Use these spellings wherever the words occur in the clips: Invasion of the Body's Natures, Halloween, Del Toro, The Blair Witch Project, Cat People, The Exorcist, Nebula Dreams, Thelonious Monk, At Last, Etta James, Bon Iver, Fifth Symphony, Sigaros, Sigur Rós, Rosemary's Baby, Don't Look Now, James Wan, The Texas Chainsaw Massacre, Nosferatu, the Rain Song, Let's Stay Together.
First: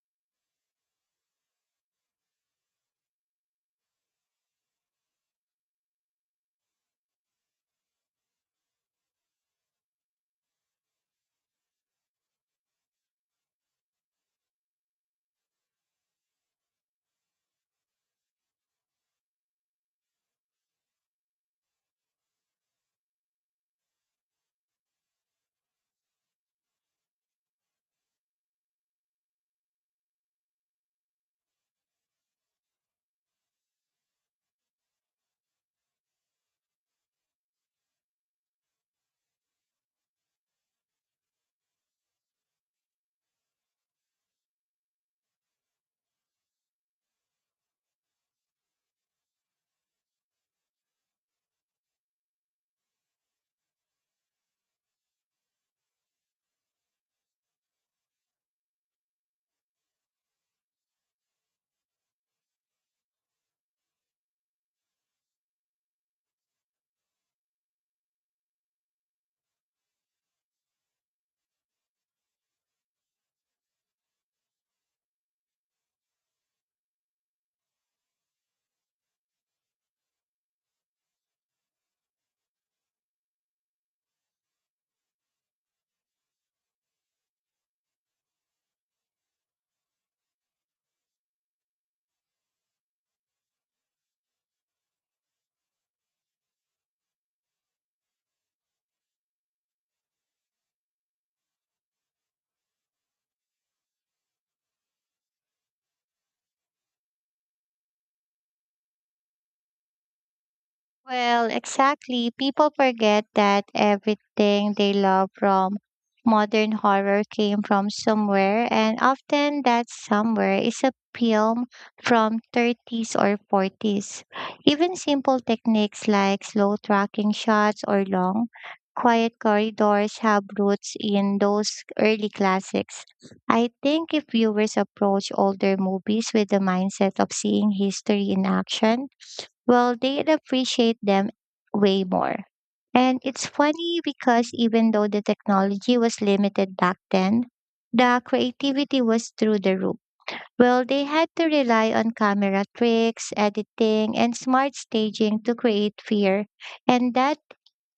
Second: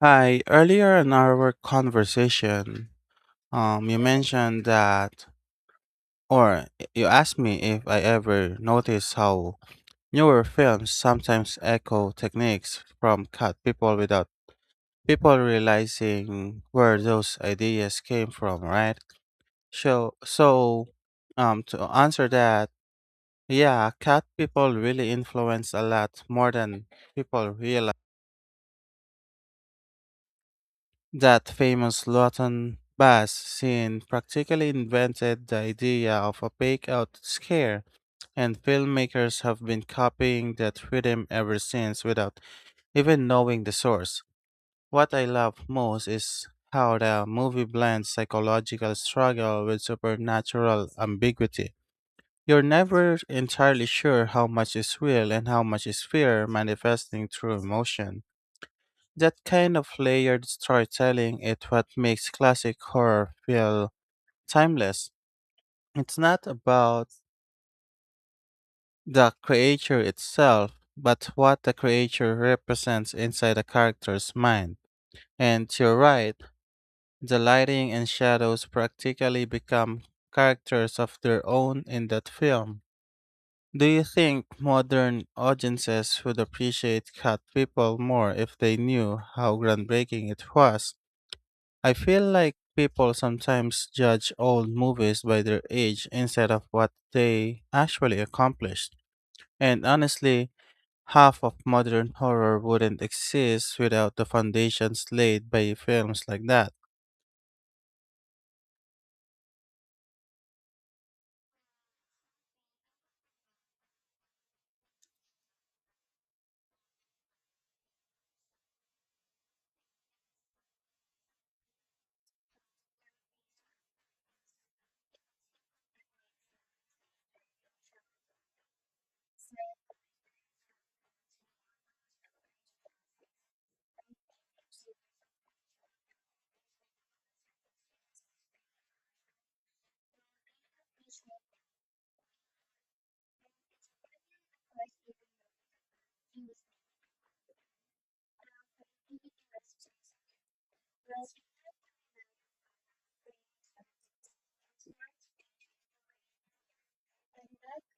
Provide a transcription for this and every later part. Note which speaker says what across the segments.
Speaker 1: Hi, earlier in our conversation, you mentioned that, or you asked me if I ever noticed how newer films sometimes echo techniques from cut people without people realizing where those ideas came from, right? So, so, to answer that, yeah, cat people really influence a lot more than people realize. That famous Luatan bass scene practically invented the idea of a fake out scare, and filmmakers have been copying that rhythm ever since without even knowing the source. What I love most is how the movie blends psychological struggle with supernatural ambiguity. You're never entirely sure how much is real and how much is fear manifesting through emotion. That kind of layered storytelling is what makes classic horror feel timeless. It's not about the creature itself, but what the creature represents inside a character's mind. And you're right, the lighting and shadows practically become characters of their own in that film. Do you think modern audiences would appreciate Cat People more if they knew how groundbreaking it was? I feel like people sometimes judge old movies by their age instead of what they actually accomplished. And honestly, half of modern horror wouldn't exist without the foundations laid by films like that.
Speaker 2: Well, exactly. People forget that everything they love from modern horror came from somewhere, and often that somewhere is a film from 30s or 40s. Even simple techniques like slow tracking shots or long, quiet corridors have roots in those early classics. I think if viewers approach older movies with the mindset of seeing history in action, well, they'd appreciate them way more. And it's funny because even though the technology was limited back then, the creativity was through the roof. Well, they had to rely on camera tricks, editing, and smart staging to create fear, and that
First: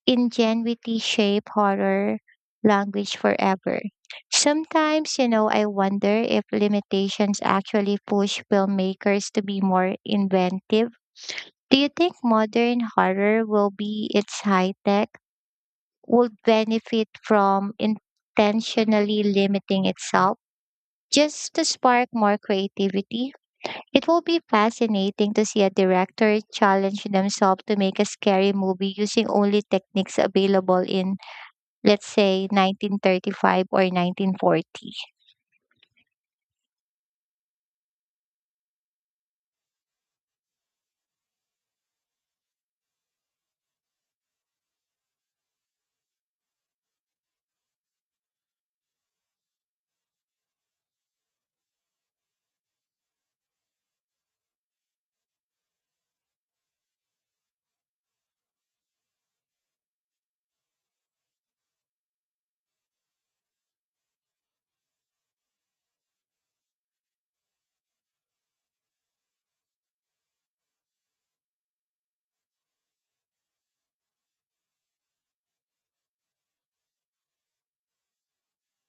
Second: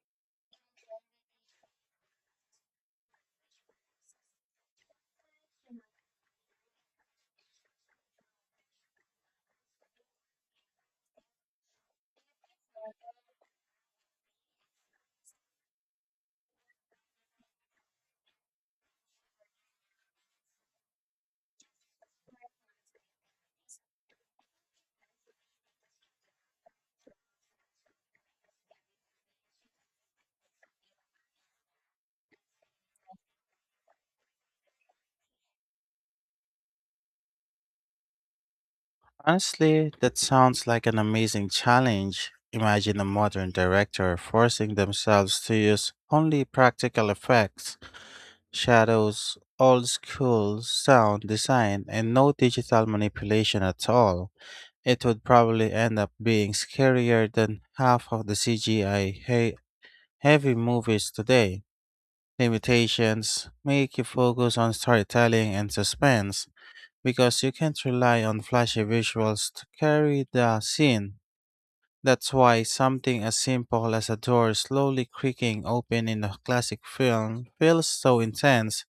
Speaker 2: ingenuity shaped horror language forever. Sometimes, I wonder if limitations actually push filmmakers to be more inventive. Do you think modern horror will be its high tech would benefit from intentionally limiting itself just to spark more creativity? It will be fascinating to see a director challenge themselves to make a scary movie using only techniques available in, let's say, 1935 or 1940.
Speaker 1: Honestly, that sounds like an amazing challenge. Imagine a modern director forcing themselves to use only practical effects, shadows, old school sound design, and no digital manipulation at all. It would probably end up being scarier than half of the CGI heavy movies today. Limitations make you focus on storytelling and suspense because you can't rely on flashy visuals to carry the scene. That's why something as simple as a door slowly creaking open in a classic film feels so intense.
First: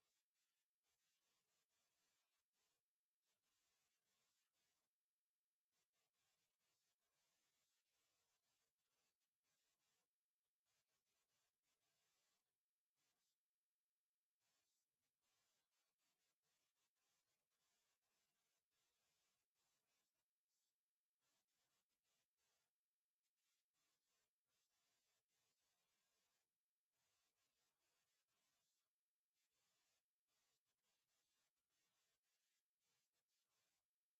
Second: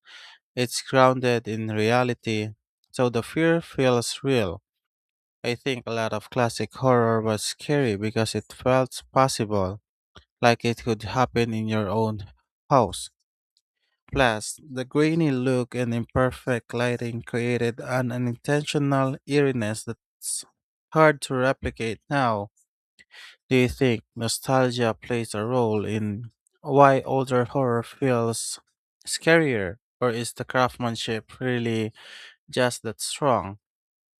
Speaker 1: It's grounded in reality, so the fear feels real. I think a lot of classic horror was scary because it felt possible, like it could happen in your own house. Plus, the grainy look and imperfect lighting created an unintentional eeriness that's hard to replicate now. Do you think nostalgia plays a role in why older horror feels scarier, or is the craftsmanship really just that strong?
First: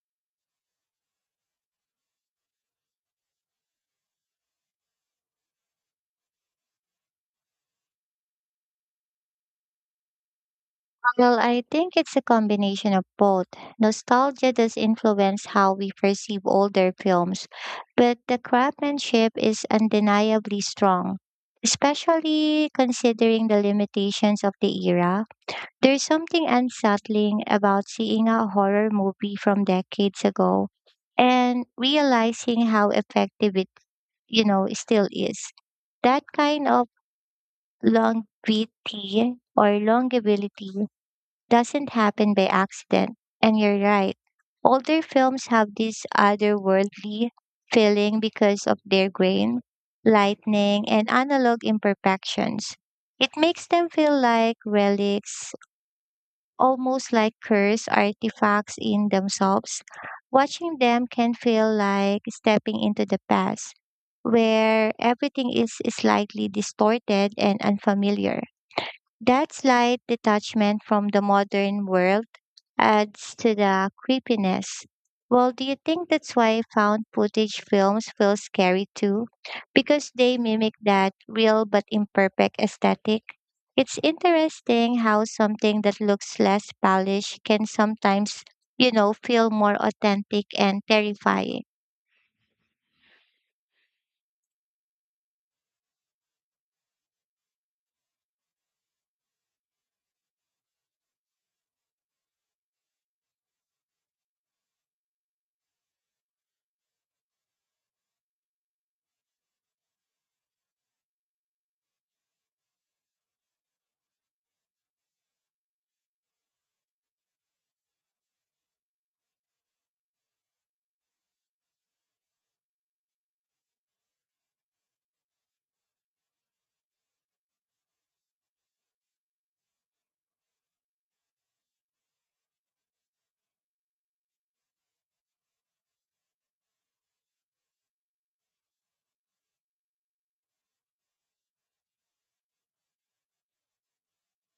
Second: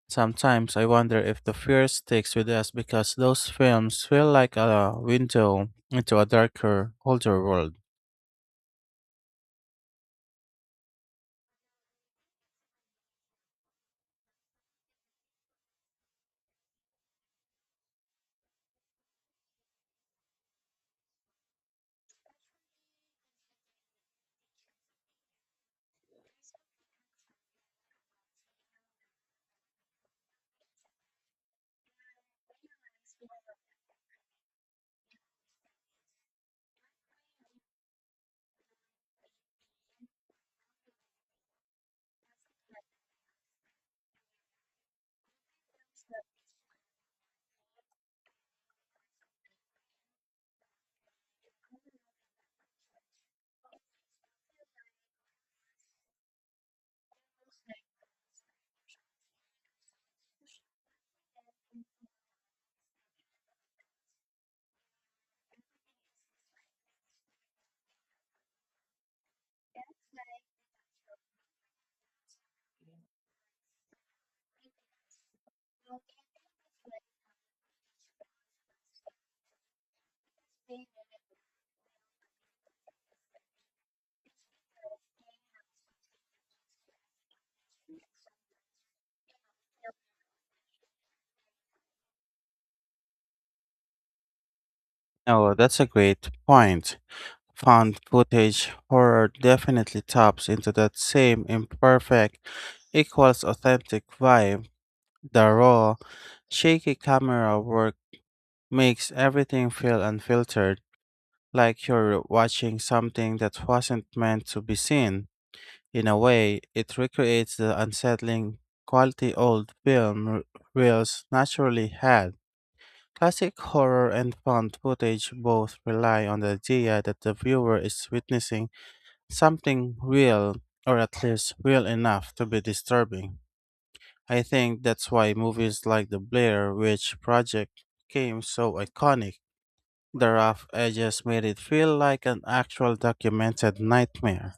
Speaker 1: Sometimes I wonder if the fear sticks with us because those films feel like a window into a darker, older world.
Speaker 2: Well, I think it's a combination of both. Nostalgia does influence how we perceive older films, but the craftsmanship is undeniably strong, especially considering the limitations of the era. There's something unsettling about seeing a horror movie from decades ago and realizing how effective it still is. That kind of longevity doesn't happen by accident. And you're right. Older films have this otherworldly feeling because of their grain, lightning, and analog imperfections. It makes them feel like relics almost like cursed artifacts in themselves. Watching them can feel like stepping into the past, where everything is slightly distorted and unfamiliar. That slight detachment from the modern world adds to the creepiness. Well, do you think that's why found footage films feel scary too? Because they mimic that real but imperfect aesthetic? It's interesting how something that looks less polished can sometimes, feel more authentic and terrifying.
Speaker 1: Oh, that's a great point. Found footage horror definitely taps into that same imperfect equals authentic vibe. The raw, shaky camera work makes everything feel unfiltered, like you're watching something that wasn't meant to be seen. In a way, it recreates the unsettling quality old reels naturally had. Classic horror and found footage both rely on the idea that the viewer is witnessing something real, or at least real enough to be disturbing. I think that's why movies like The Blair Witch Project became so iconic. The rough edges made it feel like an actual documented nightmare.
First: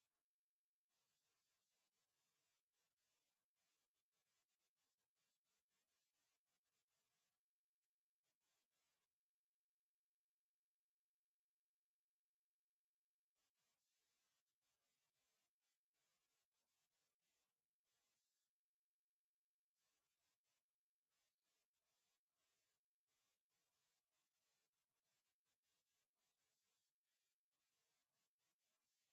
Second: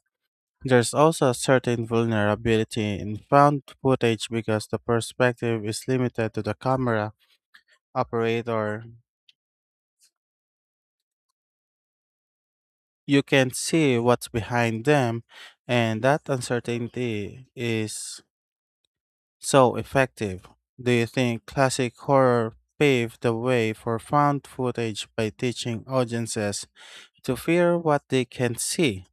Speaker 1: There's also a certain vulnerability in found footage because the perspective is limited to the camera operator. You can't see what's behind them, and that uncertainty is so effective. Do you think classic horror paved the way for found footage by teaching audiences to fear what they can see?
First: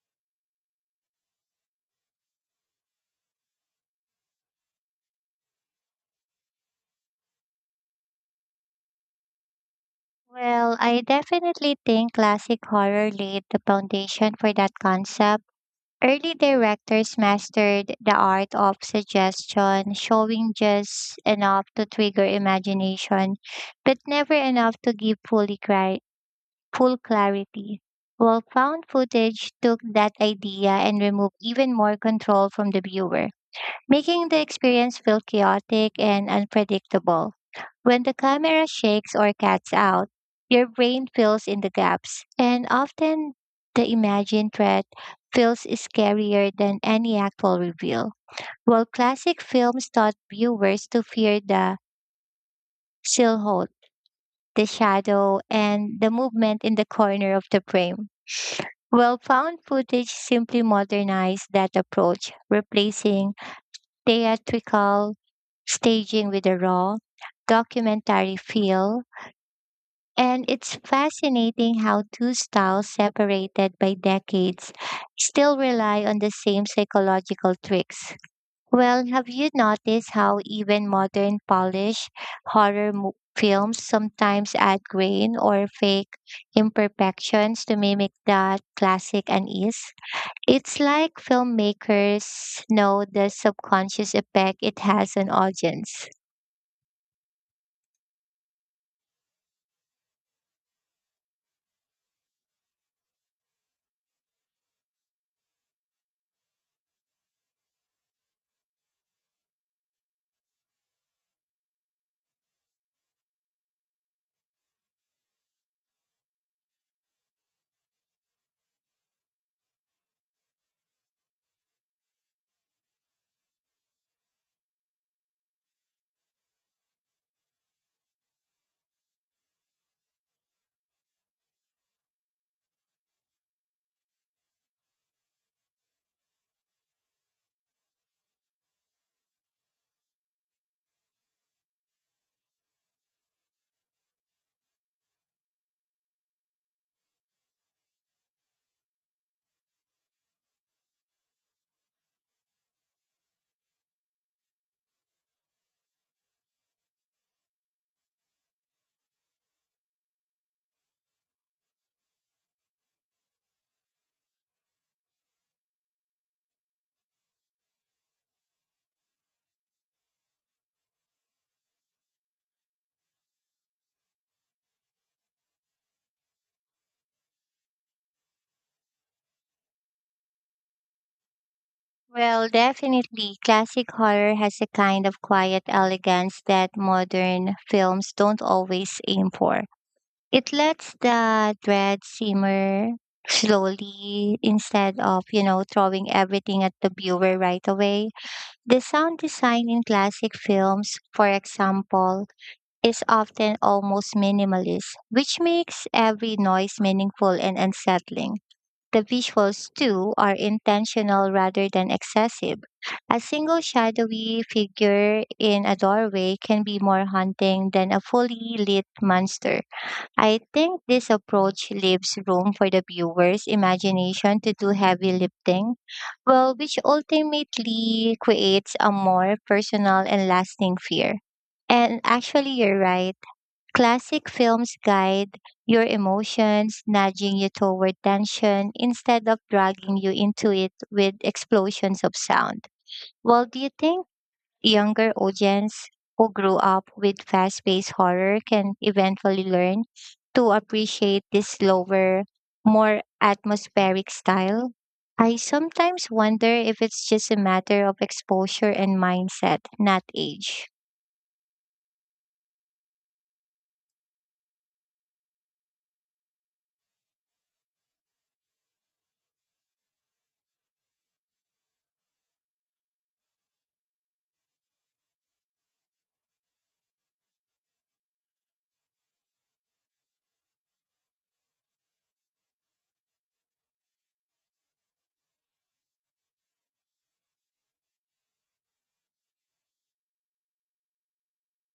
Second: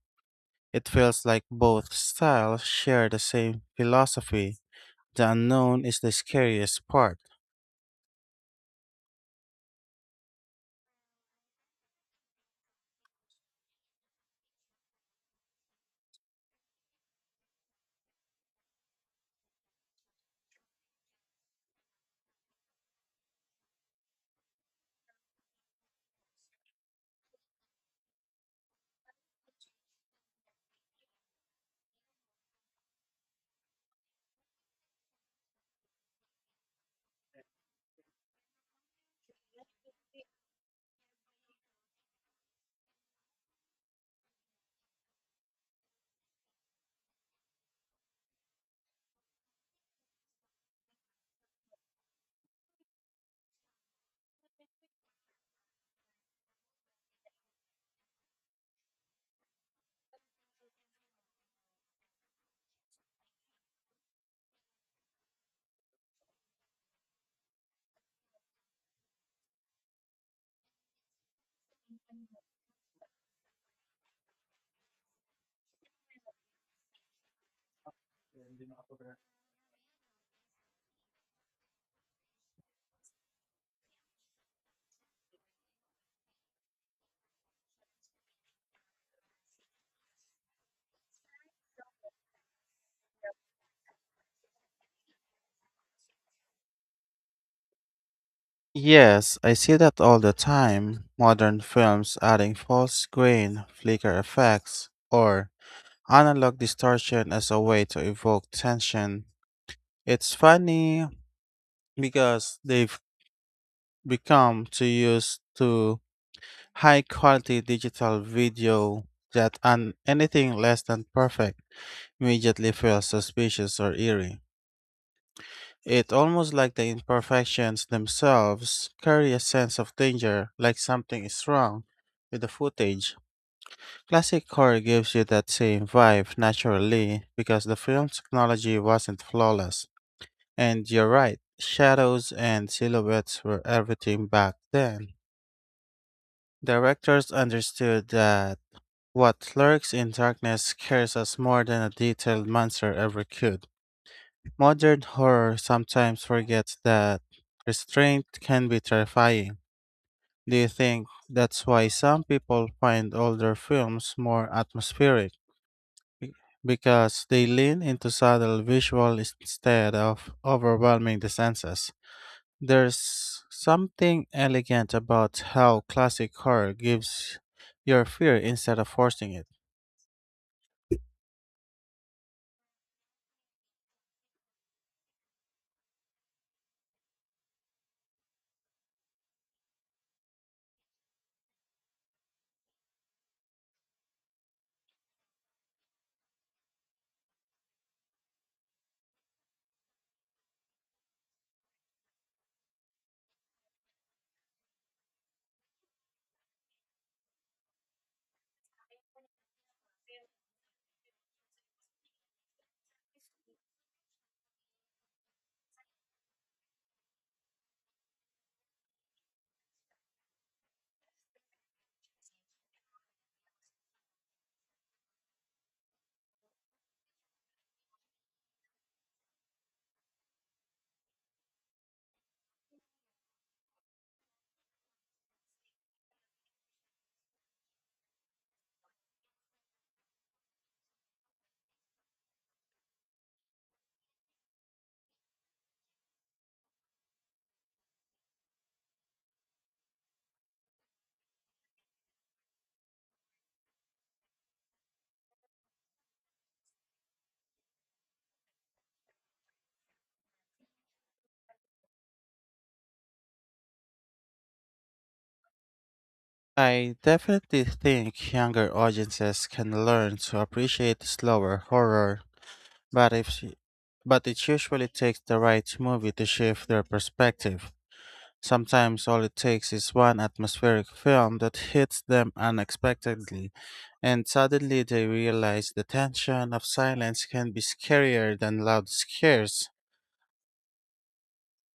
Speaker 1: It feels like both styles share the same philosophy. The unknown is the scariest part.
Speaker 2: Well, I definitely think classic horror laid the foundation for that concept. Early directors mastered the art of suggestion, showing just enough to trigger imagination, but never enough to give full clarity. While found footage took that idea and removed even more control from the viewer, making the experience feel chaotic and unpredictable. When the camera shakes or cuts out, your brain fills in the gaps, and often the imagined threat feels scarier than any actual reveal. While classic films taught viewers to fear the silhouette, the shadow, and the movement in the corner of the frame, well, found footage simply modernized that approach, replacing theatrical staging with a raw, documentary feel. And it's fascinating how two styles separated by decades still rely on the same psychological tricks. Well, have you noticed how even modern Polish horror films sometimes add grain or fake imperfections to mimic that classic unease? It's like filmmakers know the subconscious effect it has on audience.
Speaker 1: Yes, I see that all the time. Modern films adding false grain, flicker effects, or analog distortion as a way to evoke tension. It's funny because they've become too used to high quality digital video that an anything less than perfect immediately feels suspicious or eerie. It almost like the imperfections themselves carry a sense of danger, like something is wrong with the footage. Classic horror gives you that same vibe naturally because the film's technology wasn't flawless. And you're right, shadows and silhouettes were everything back then. Directors understood that what lurks in darkness scares us more than a detailed monster ever could. Modern horror sometimes forgets that restraint can be terrifying. Do you think that's why some people find older films more atmospheric? Because they lean into subtle visual instead of overwhelming the senses. There's something elegant about how classic horror gives your fear instead of forcing it.
Speaker 2: Well, definitely. Classic horror has a kind of quiet elegance that modern films don't always aim for. It lets the dread simmer slowly instead of, throwing everything at the viewer right away. The sound design in classic films, for example, is often almost minimalist, which makes every noise meaningful and unsettling. The visuals, too, are intentional rather than excessive. A single shadowy figure in a doorway can be more haunting than a fully lit monster. I think this approach leaves room for the viewer's imagination to do heavy lifting, well, which ultimately creates a more personal and lasting fear. And actually, you're right. Classic films guide your emotions, nudging you toward tension instead of dragging you into it with explosions of sound. Well, do you think younger audience who grew up with fast paced horror can eventually learn to appreciate this slower, more atmospheric style? I sometimes wonder if it's just a matter of exposure and mindset, not age.
Speaker 1: I definitely think younger audiences can learn to appreciate slower horror. But if she, But it usually takes the right movie to shift their perspective. Sometimes all it takes is one atmospheric film that hits them unexpectedly, and suddenly they realize the tension of silence can be scarier than loud scares.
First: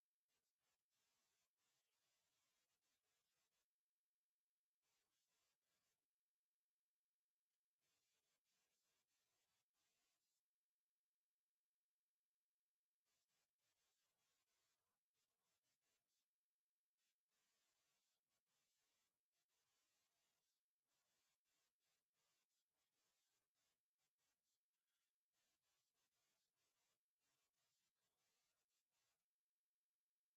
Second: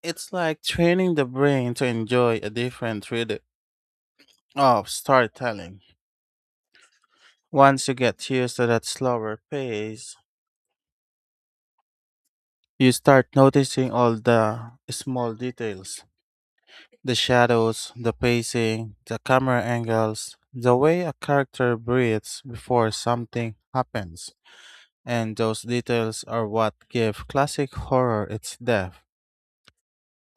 Speaker 1: It's like training the brain to enjoy a different rhythm of storytelling. Once you get used to that slower pace, you start noticing all the small details. The shadows, the pacing, the camera angles, the way a character breathes before something happens. And those details are what give classic horror its depth.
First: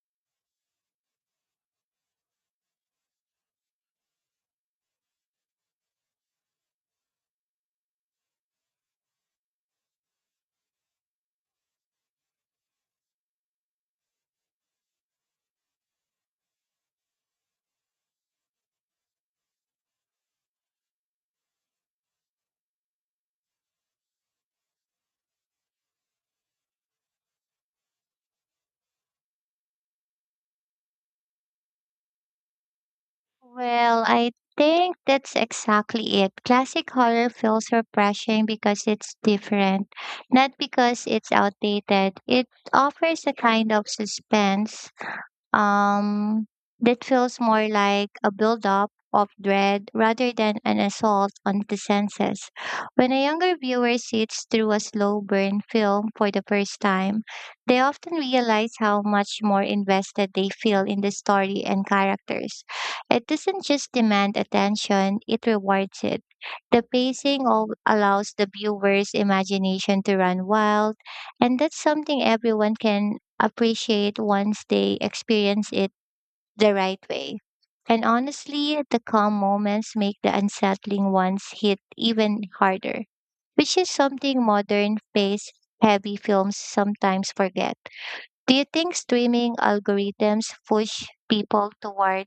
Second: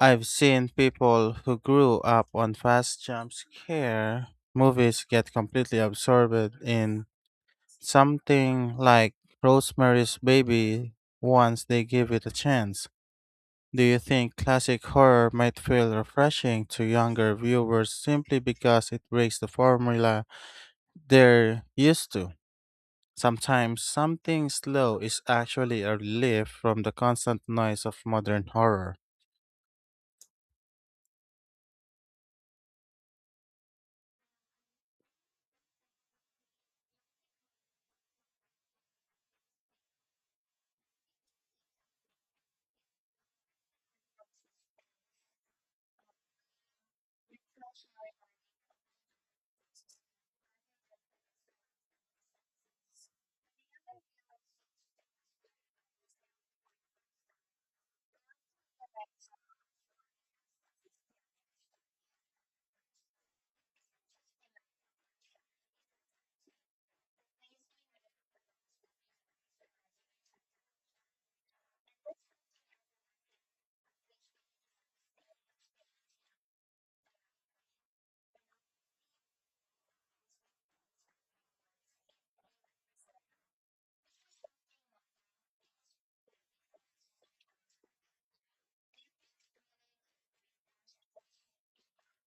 Speaker 1: I've seen people who grew up on fast jump scare movies get completely absorbed in something like Rosemary's Baby once they give it a chance. Do you think classic horror might feel refreshing to younger viewers simply because it breaks the formula they're used to? Sometimes something slow is actually a relief from the constant noise of modern horror.
Speaker 2: Well, I think that's exactly it. Classic horror feels refreshing because it's different, not because it's outdated. It offers a kind of suspense um, that feels more like a buildup of dread rather than an assault on the senses. When a younger viewer sits through a slow burn film for the first time, they often realize how much more invested they feel in the story and characters. It doesn't just demand attention, it rewards it. The pacing allows the viewer's imagination to run wild, and that's something everyone can appreciate once they experience it the right way. And honestly, the calm moments make the unsettling ones hit even harder, which is something modern, pace heavy films sometimes forget. Do you think streaming algorithms push people toward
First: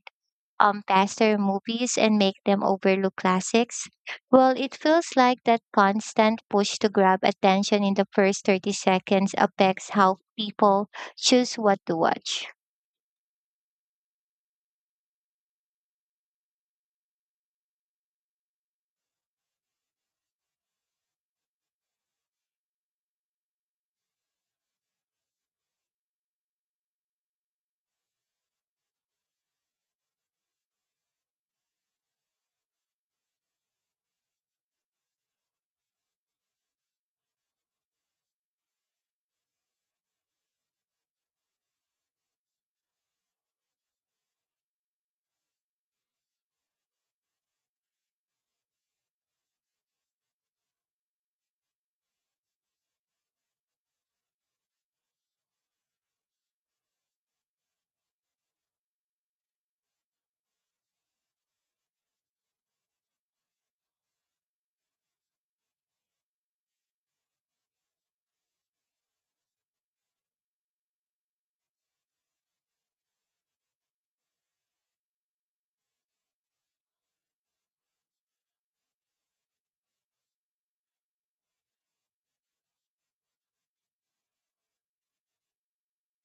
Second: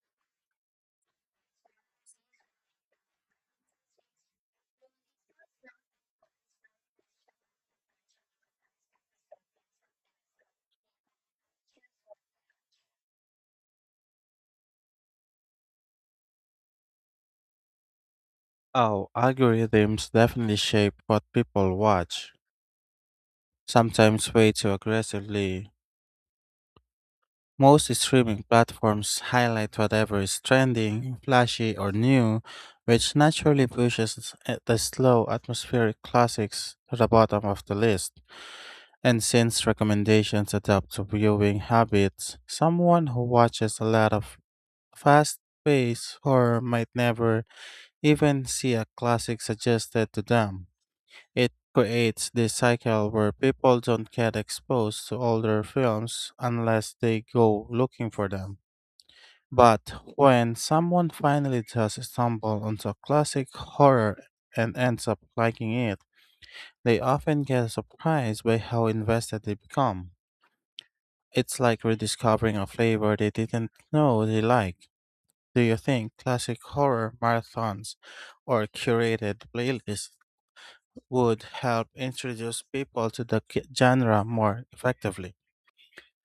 Speaker 2: faster movies and make them overlook classics? Well, it feels like that constant push to grab attention in the first 30 seconds affects how people choose what to watch.
Speaker 1: Oh, algorithms definitely shape what people watch, sometimes way too aggressively. Most streaming platforms highlight whatever is trending, flashy, or new, which naturally pushes the slow atmospheric classics to the bottom of the list. And since recommendations adapt to viewing habits, someone who watches a lot of fast paced or might never even see a classic suggested to them. It creates this cycle where people don't get exposed to older films unless they go looking for them. But when someone finally does stumble onto a classic horror and ends up liking it, they often get surprised by how invested they become. It's like rediscovering a flavor they didn't know they liked. Do you think classic horror marathons or curated playlists would help introduce people to the genre more effectively?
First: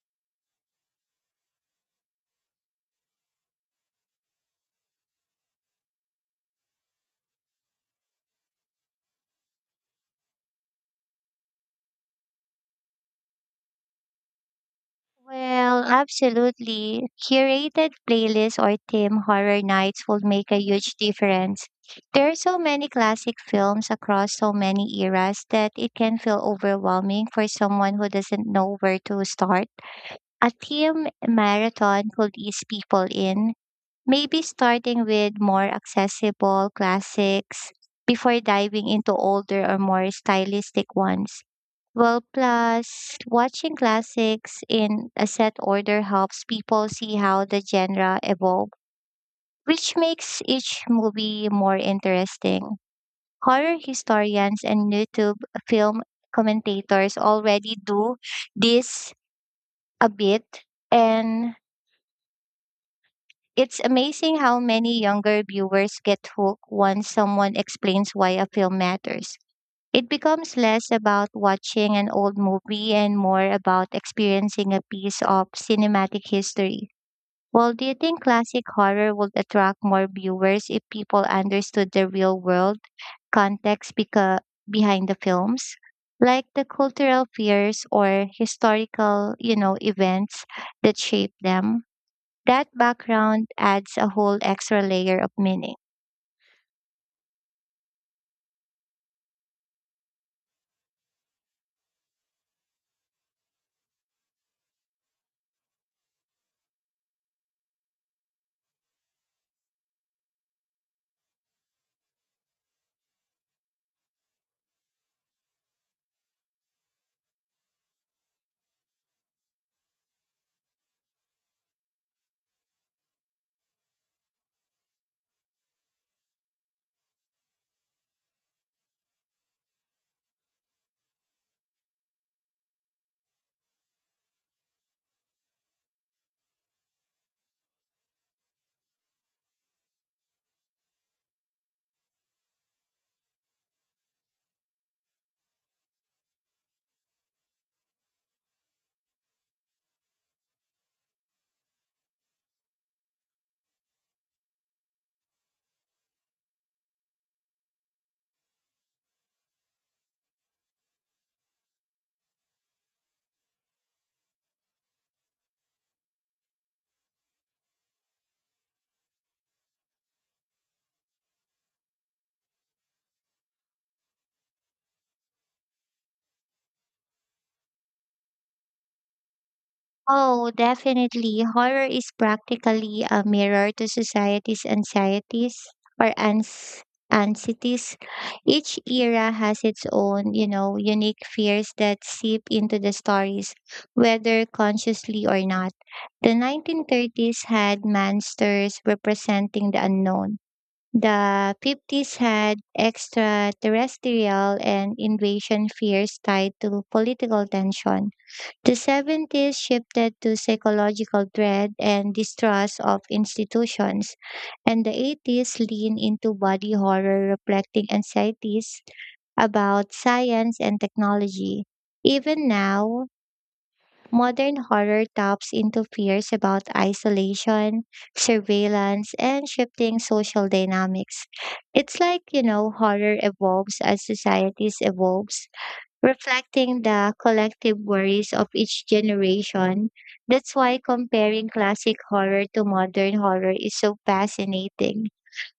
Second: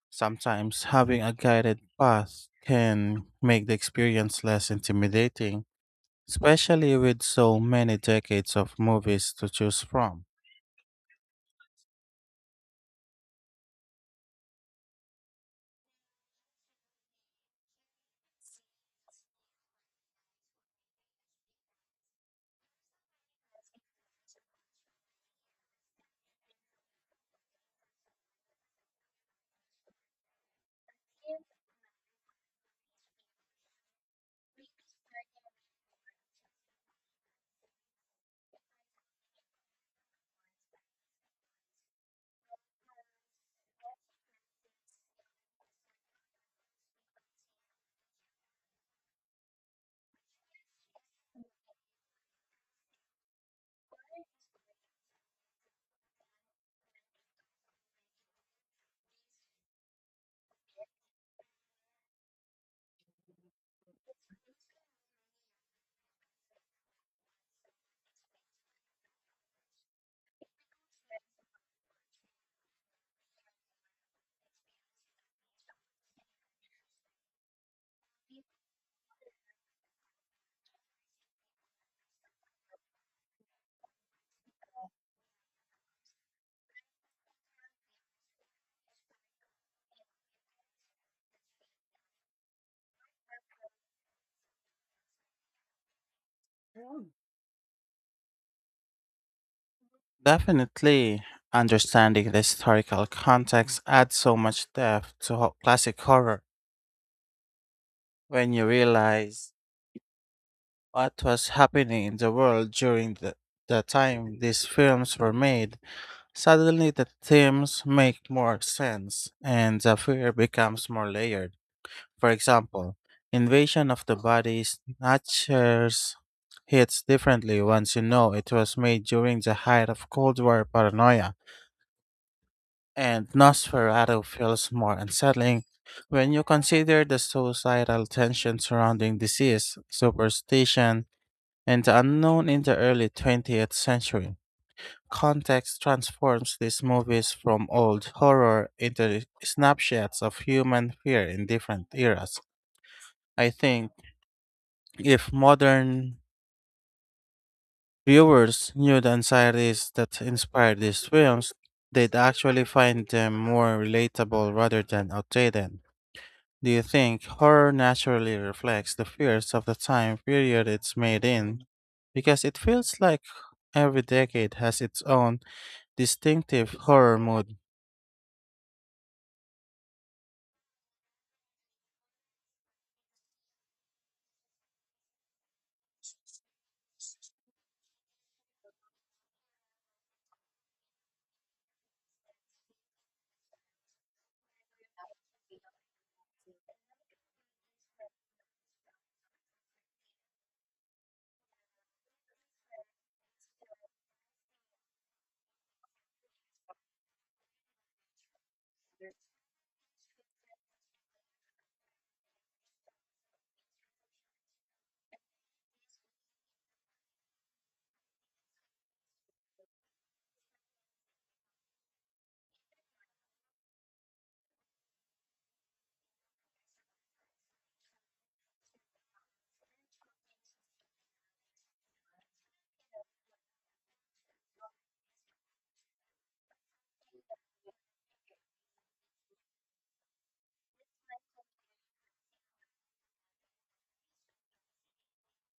Speaker 1: Sometimes having a guided path can make the experience less intimidating, especially with so many decades of movies to choose from.
Speaker 2: Well, absolutely. Curated playlists or theme horror nights will make a huge difference. There are so many classic films across so many eras that it can feel overwhelming for someone who doesn't know where to start. A theme marathon could ease people in, maybe starting with more accessible classics before diving into older or more stylistic ones. Well, plus watching classics in a set order helps people see how the genre evolved, which makes each movie more interesting. Horror historians and YouTube film commentators already do this a bit, and it's amazing how many younger viewers get hooked once someone explains why a film matters. It becomes less about watching an old movie and more about experiencing a piece of cinematic history. Well, do you think classic horror would attract more viewers if people understood the real world context behind the films? Like the cultural fears or historical, events that shape them. That background adds a whole extra layer of meaning.
Speaker 1: Definitely, understanding the historical context adds so much depth to classic horror when you realize what was happening in the world during the time these films were made. Suddenly, the themes make more sense and the fear becomes more layered. For example, invasion of the body's natures hits differently once you know it was made during the height of Cold War paranoia, and Nosferatu feels more unsettling when you consider the societal tension surrounding disease, superstition, and the unknown in the early 20th century. Context transforms these movies from old horror into snapshots of human fear in different eras. I think if modern viewers knew the anxieties that inspired these films, they'd actually find them more relatable rather than outdated. Do you think horror naturally reflects the fears of the time period it's made in? Because it feels like every decade has its own distinctive horror mood.
Speaker 2: Oh, definitely. Horror is practically a mirror to society's anxieties or ans anxieties. Each era has its own, unique fears that seep into the stories, whether consciously or not. The 1930s had monsters representing the unknown. The 50s had extraterrestrial and invasion fears tied to political tension. The 70s shifted to psychological dread and distrust of institutions, and the 80s leaned into body horror, reflecting anxieties about science and technology. Even now, modern horror taps into fears about isolation, surveillance, and shifting social dynamics. It's like, horror evolves as societies evolve, reflecting the collective worries of each generation. That's why comparing classic horror to modern horror is so fascinating.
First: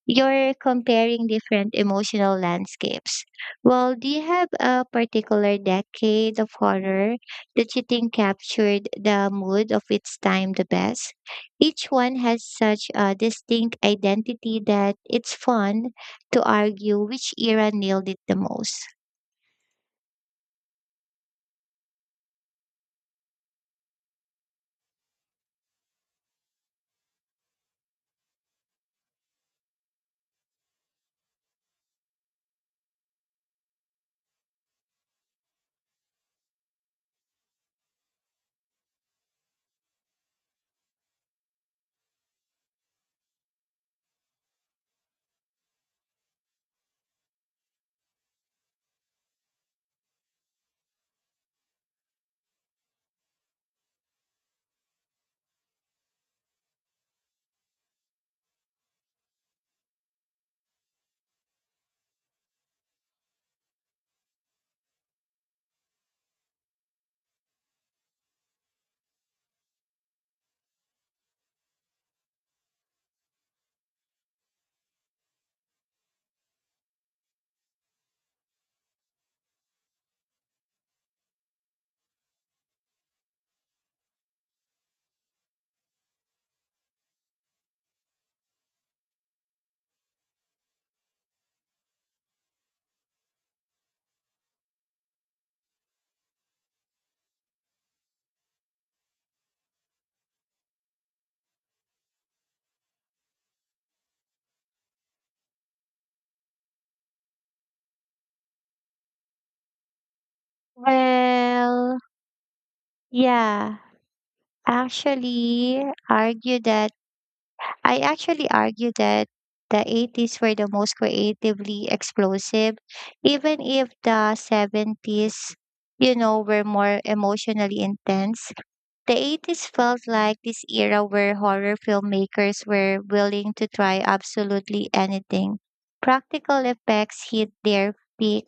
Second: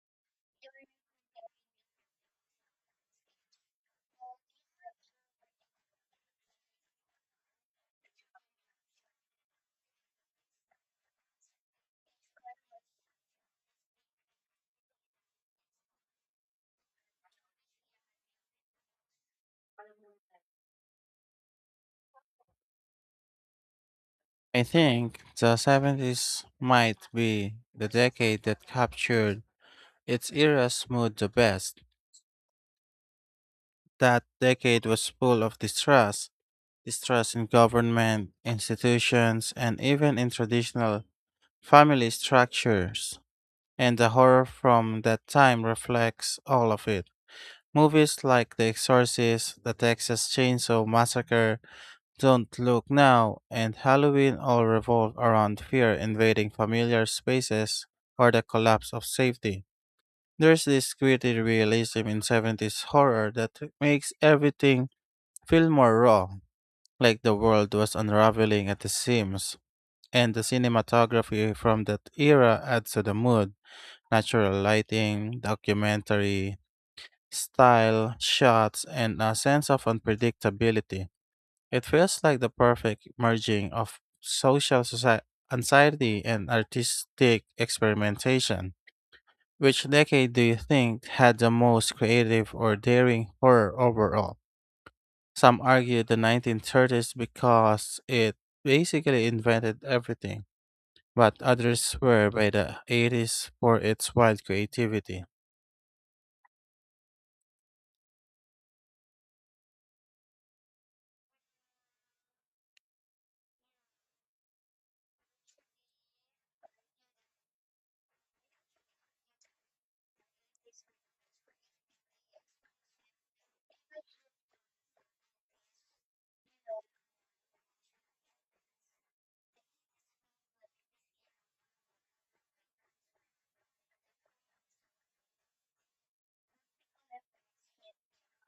Speaker 2: You're comparing different emotional landscapes. Well, do you have a particular decade of horror that you think captured the mood of its time the best? Each one has such a distinct identity that it's fun to argue which era nailed it the most.
Speaker 1: I think the 70s might be the decade that captured its era's mood the best. That decade was full of distrust in government, institutions, and even in traditional family structures. And the horror from that time reflects all of it. Movies like The Exorcist, The Texas Chainsaw Massacre, Don't Look Now, and Halloween all revolve around fear invading familiar spaces or the collapse of safety. There's this gritty realism in 70s horror that makes everything feel more raw, like the world was unraveling at the seams. And the cinematography from that era adds to the mood. Natural lighting, documentary style, shots, and a sense of unpredictability. It feels like the perfect merging of anxiety and artistic experimentation. Which decade do you think had the most creative or daring horror overall? Some argue the 1930s because it basically invented everything, but others swear by the 80s for its wild creativity.
Speaker 2: Well, yeah, actually argue that I actually argue that the 80s were the most creatively explosive, even if the 70s, were more emotionally intense. The 80s felt like this era where horror filmmakers were willing to try absolutely anything. Practical effects hit their peak,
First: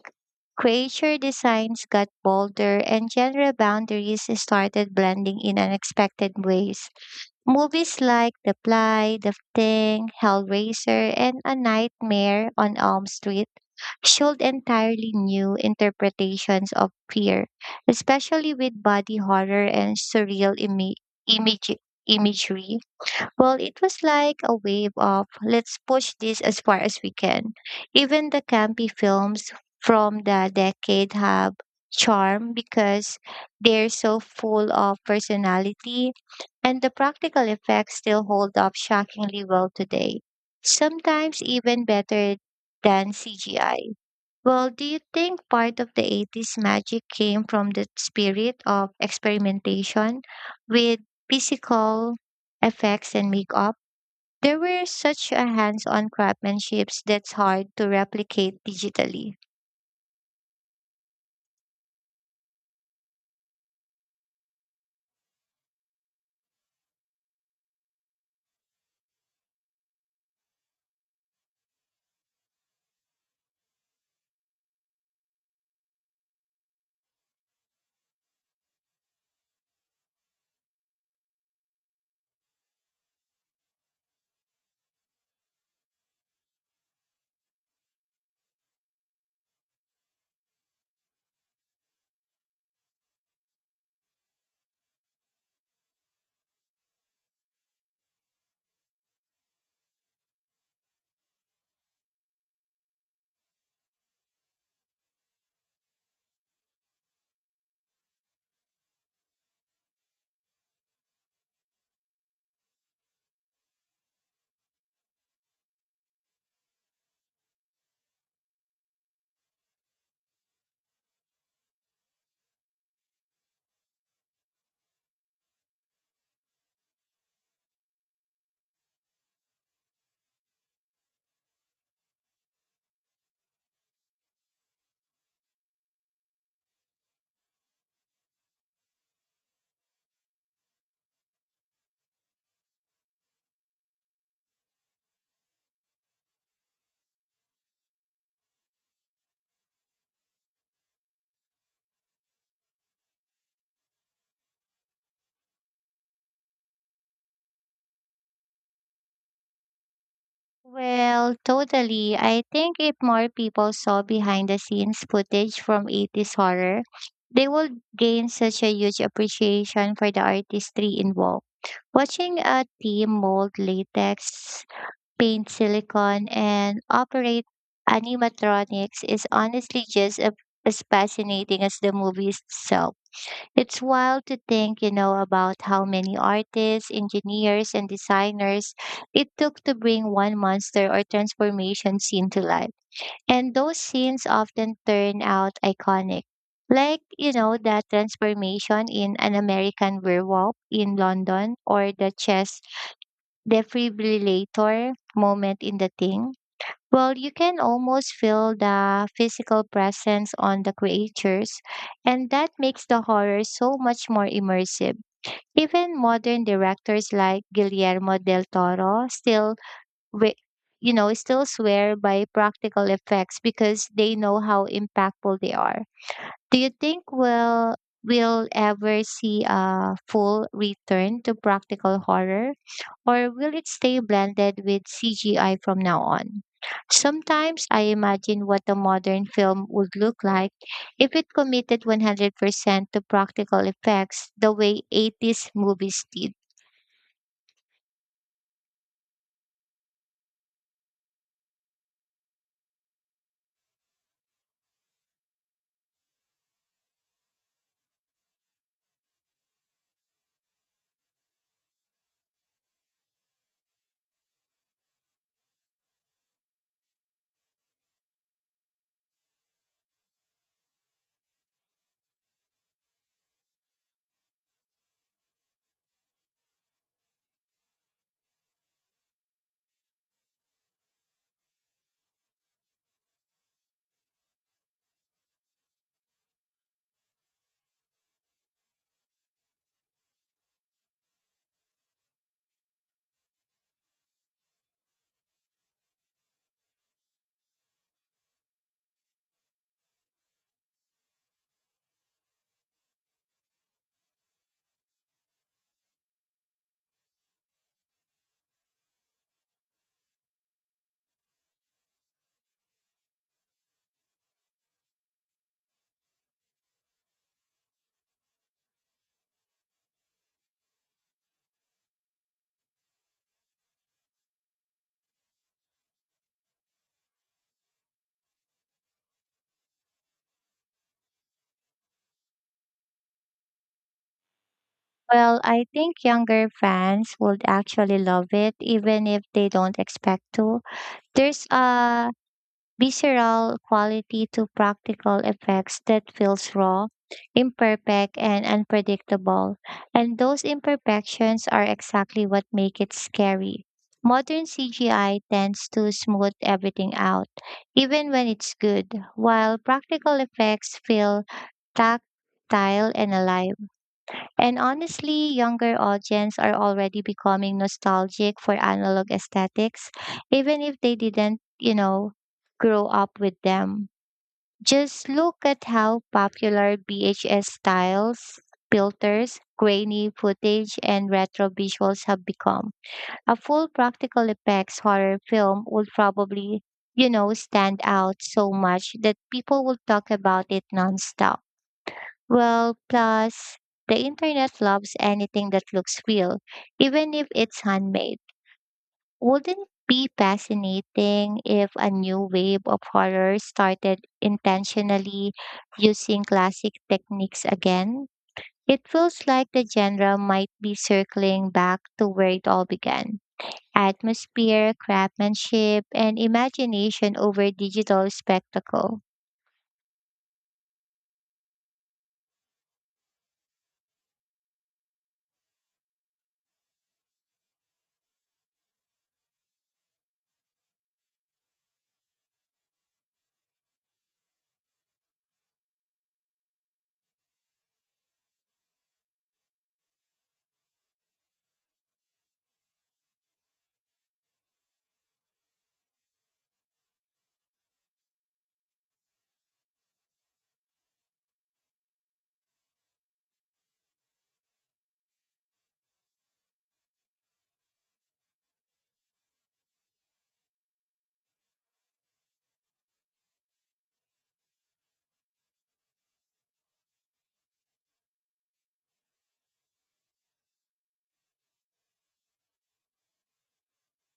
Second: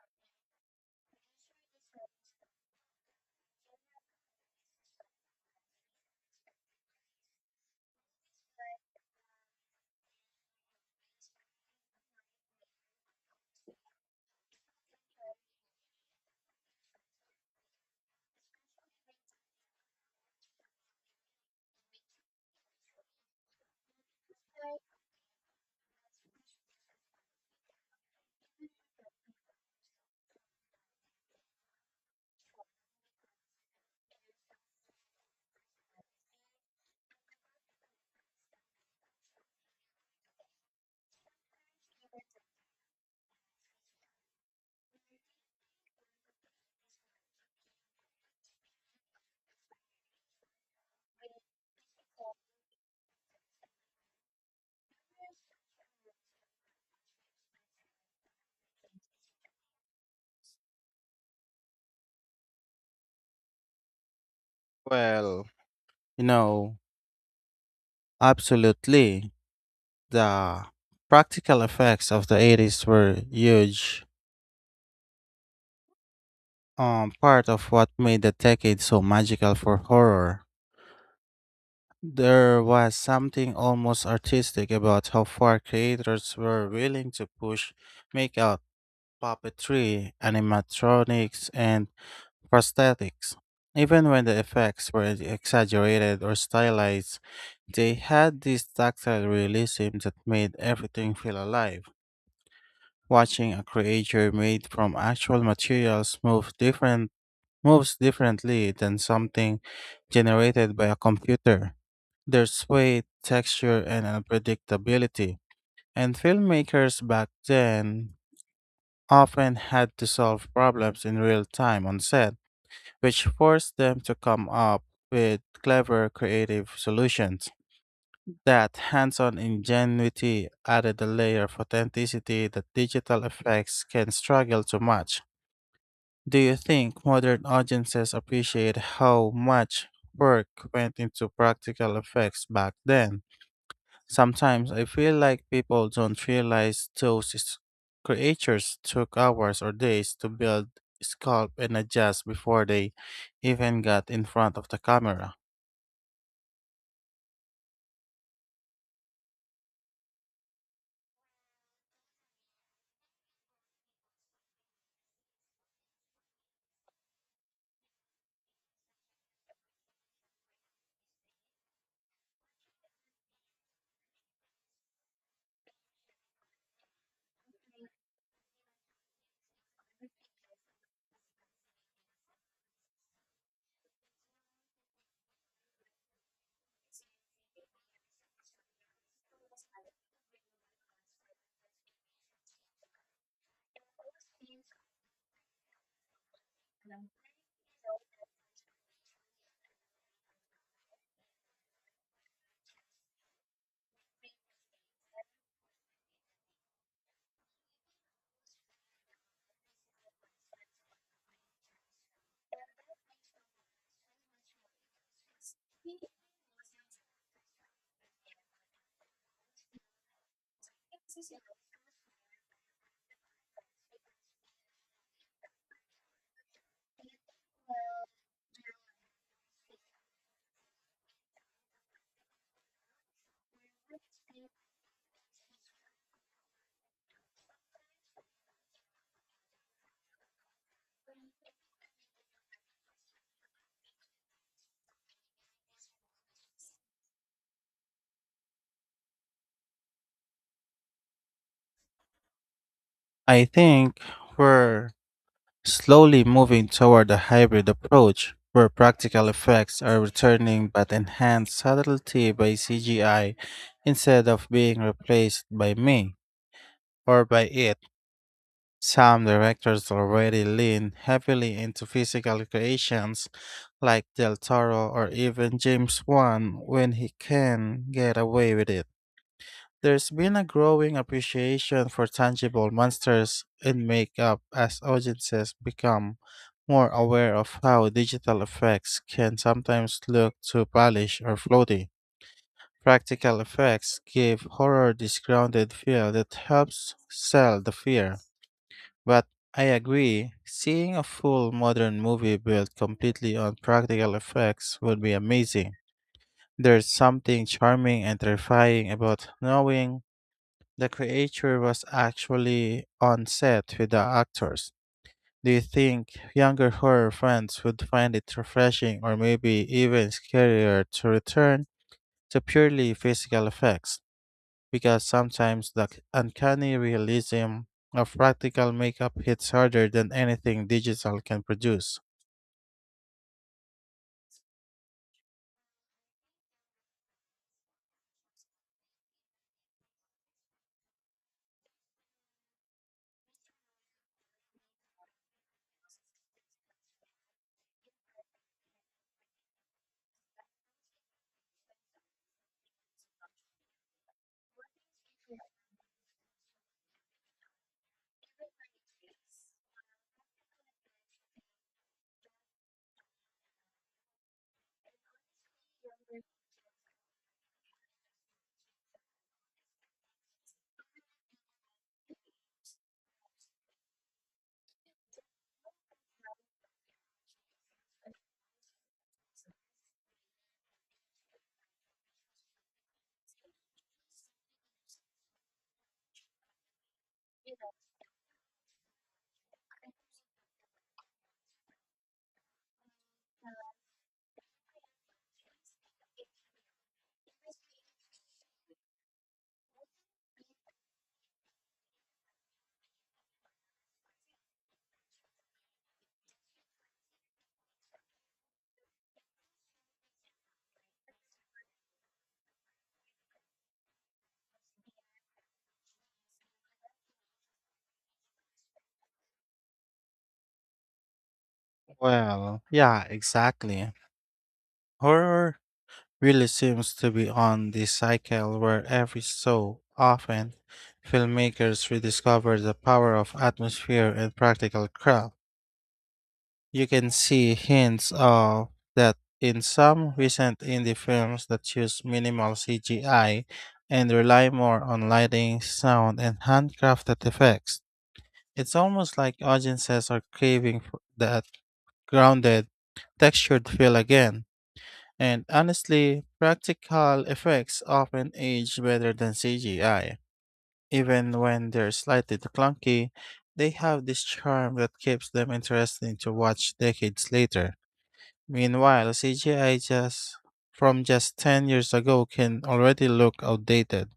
Speaker 2: creature designs got bolder, and genre boundaries started blending in unexpected ways. Movies like The Fly, The Thing, Hellraiser, and A Nightmare on Elm Street showed entirely new interpretations of fear, especially with body horror and surreal image- imagery. Well, it was like a wave of let's push this as far as we can. Even the campy films from the decade have charm because they're so full of personality and the practical effects still hold up shockingly well today. Sometimes even better than CGI. Well, do you think part of the 80s magic came from the spirit of experimentation with physical effects and makeup? There were such a hands-on craftsmanships that's hard to replicate digitally.
Speaker 1: Well, You know, Absolutely. The practical effects of the 80s were huge. Part of what made the decade so magical for horror. There was something almost artistic about how far creators were willing to push makeout puppetry, animatronics, and prosthetics. Even when the effects were exaggerated or stylized, they had this tactile realism that made everything feel alive. Watching a creature made from actual materials moves differently than something generated by a computer. There's weight, texture, and unpredictability. And filmmakers back then often had to solve problems in real time on set, which forced them to come up with clever, creative solutions. That hands on ingenuity added a layer of authenticity that digital effects can struggle to match. Do you think modern audiences appreciate how much work went into practical effects back then? Sometimes I feel like people don't realize those creatures took hours or days to build, sculpt, and adjust before they even got in front of the camera.
Speaker 2: Well, totally. I think if more people saw behind the scenes footage from 80s horror, they would gain such a huge appreciation for the artistry involved. Watching a team mold latex paint silicone, and operate animatronics is honestly just a, as fascinating as the movie itself. It's wild to think, about how many artists, engineers, and designers it took to bring one monster or transformation scene to life. And those scenes often turn out iconic. Like, the transformation in an American werewolf in London or the chess defibrillator moment in the thing. Well, you can almost feel the physical presence on the creatures, and that makes the horror so much more immersive. Even modern directors like Guillermo del Toro still, wi- you know, still swear by practical effects because they know how impactful they are. Do you think we'll ever see a full return to practical horror, or will it stay blended with CGI from now on? Sometimes I imagine what a modern film would look like if it committed 100% to practical effects the way 80s movies did.
Speaker 1: I think we're slowly moving toward a hybrid approach where practical effects are returning but enhanced subtlety by CGI instead of being replaced by me or by it. Some directors already lean heavily into physical creations like Del Toro or even James Wan when he can get away with it. There's been a growing appreciation for tangible monsters and makeup as audiences become more aware of how digital effects can sometimes look too polished or floaty. Practical effects give horror this grounded feel that helps sell the fear. But I agree, seeing a full modern movie built completely on practical effects would be amazing. There's something charming and terrifying about knowing the creature was actually on set with the actors. Do you think younger horror fans would find it refreshing or maybe even scarier to return to purely physical effects? Because sometimes the uncanny realism of practical makeup hits harder than anything digital can produce.
Speaker 2: Well, I think younger fans would actually love it even if they don't expect to. There's a visceral quality to practical effects that feels raw, imperfect, and unpredictable. And those imperfections are exactly what make it scary. Modern CGI tends to smooth everything out, even when it's good, while practical effects feel tactile and alive. And honestly, younger audiences are already becoming nostalgic for analog aesthetics, even if they didn't, grow up with them. Just look at how popular VHS styles, filters, grainy footage, and retro visuals have become. A full practical effects horror film would probably, stand out so much that people will talk about it nonstop. Well, plus the internet loves anything that looks real, even if it's handmade. Wouldn't it be fascinating if a new wave of horror started intentionally using classic techniques again? It feels like the genre might be circling back to where it all began. Atmosphere, craftsmanship, and imagination over digital spectacle.
Speaker 1: Well, yeah, exactly. Horror really seems to be on this cycle where every so often filmmakers rediscover the power of atmosphere and practical craft. You can see hints of that in some recent indie films that use minimal CGI and rely more on lighting, sound, and handcrafted effects. It's almost like audiences are craving for that grounded, textured feel again. And honestly, practical effects often age better than CGI. Even when they're slightly clunky, they have this charm that keeps them interesting to watch decades later. Meanwhile, CGI just from just 10 years ago can already look outdated.